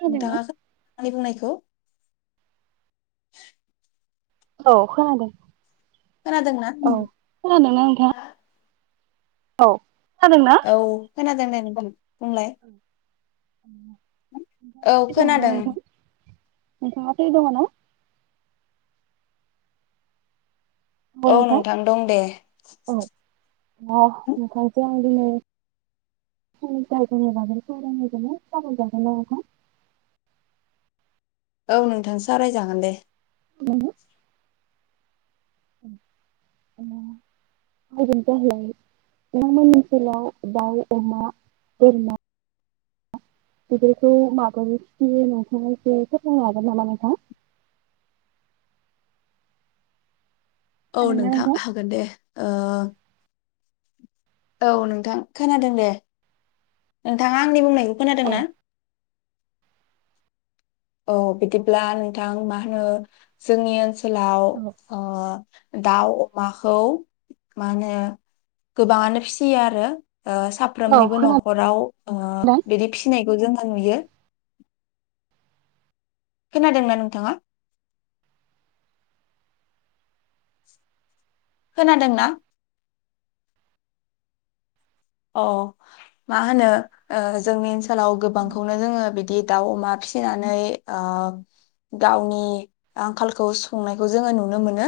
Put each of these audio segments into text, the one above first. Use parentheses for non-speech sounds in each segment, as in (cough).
खोनादोंना? नोंथाङा खोना आंनि बुंनायखौ (inaudible) औ खोनादों खोनादोंना? औ खोनादों ना नोंथाङा औ खोनादोंना? औ खोनादों दे बुंलाय औ (unintelligible) दं ना खोनादों नोंथां नोंथाङा फ्रि दङना औ नोंथां औ (unintelligible) औ नोंथां सावरायजागोन दे (unintelligible) (unintelligible) नोंथांमोननि ओनसोलाव दाउ अमा बोरमा बेफोरखौ माबोरै फिसियो नोंथाङा एसे फोरमायनो हागोन नामा नोंथां औ नोंथां हागोन दे ओह औ नोंथां खोनादों दे नोंथाङा आंनि बुंनाय खोनादों औ ना। औ बिदिब्ला नोंथां मा होनो जोंनि ओनसो लाव औ ओ दाउ अमाखौ मा होनो गोबांङानो फिसियो आरो। औ साफ्रोमनिबो न' खोनादों। खराव ओ बिदि फि नायखौ जोंङो नुयो। खोनादोंना नोंथाङा खोनादोंना। अ मा होनो जोंनि ओनसो लाव गोबांखौनो जोंङो बिदि दाव अमा फिनानै गावनि आंखालखौ सुफुंनायखौ जोंङो नुनो मोनो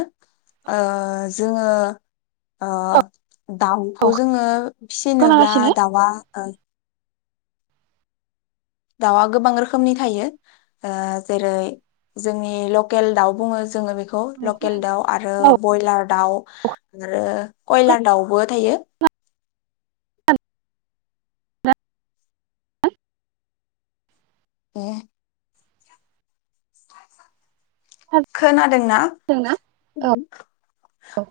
जोंङो ओ औ दाउखौ जोंङो फिसिनोब्ला खोनागासिनो दाउआ ओ दाउआ गोबां रोखोमनि थायो ओ जेरै जोंनि लकेल दाउ बुङो जोंङो बे खौ औ लकेल खोनादों दाउ आरो औ बयलार दाउ आरो कयलार दाउबो थायो। खोनादोंना? ए खोनादोंना औ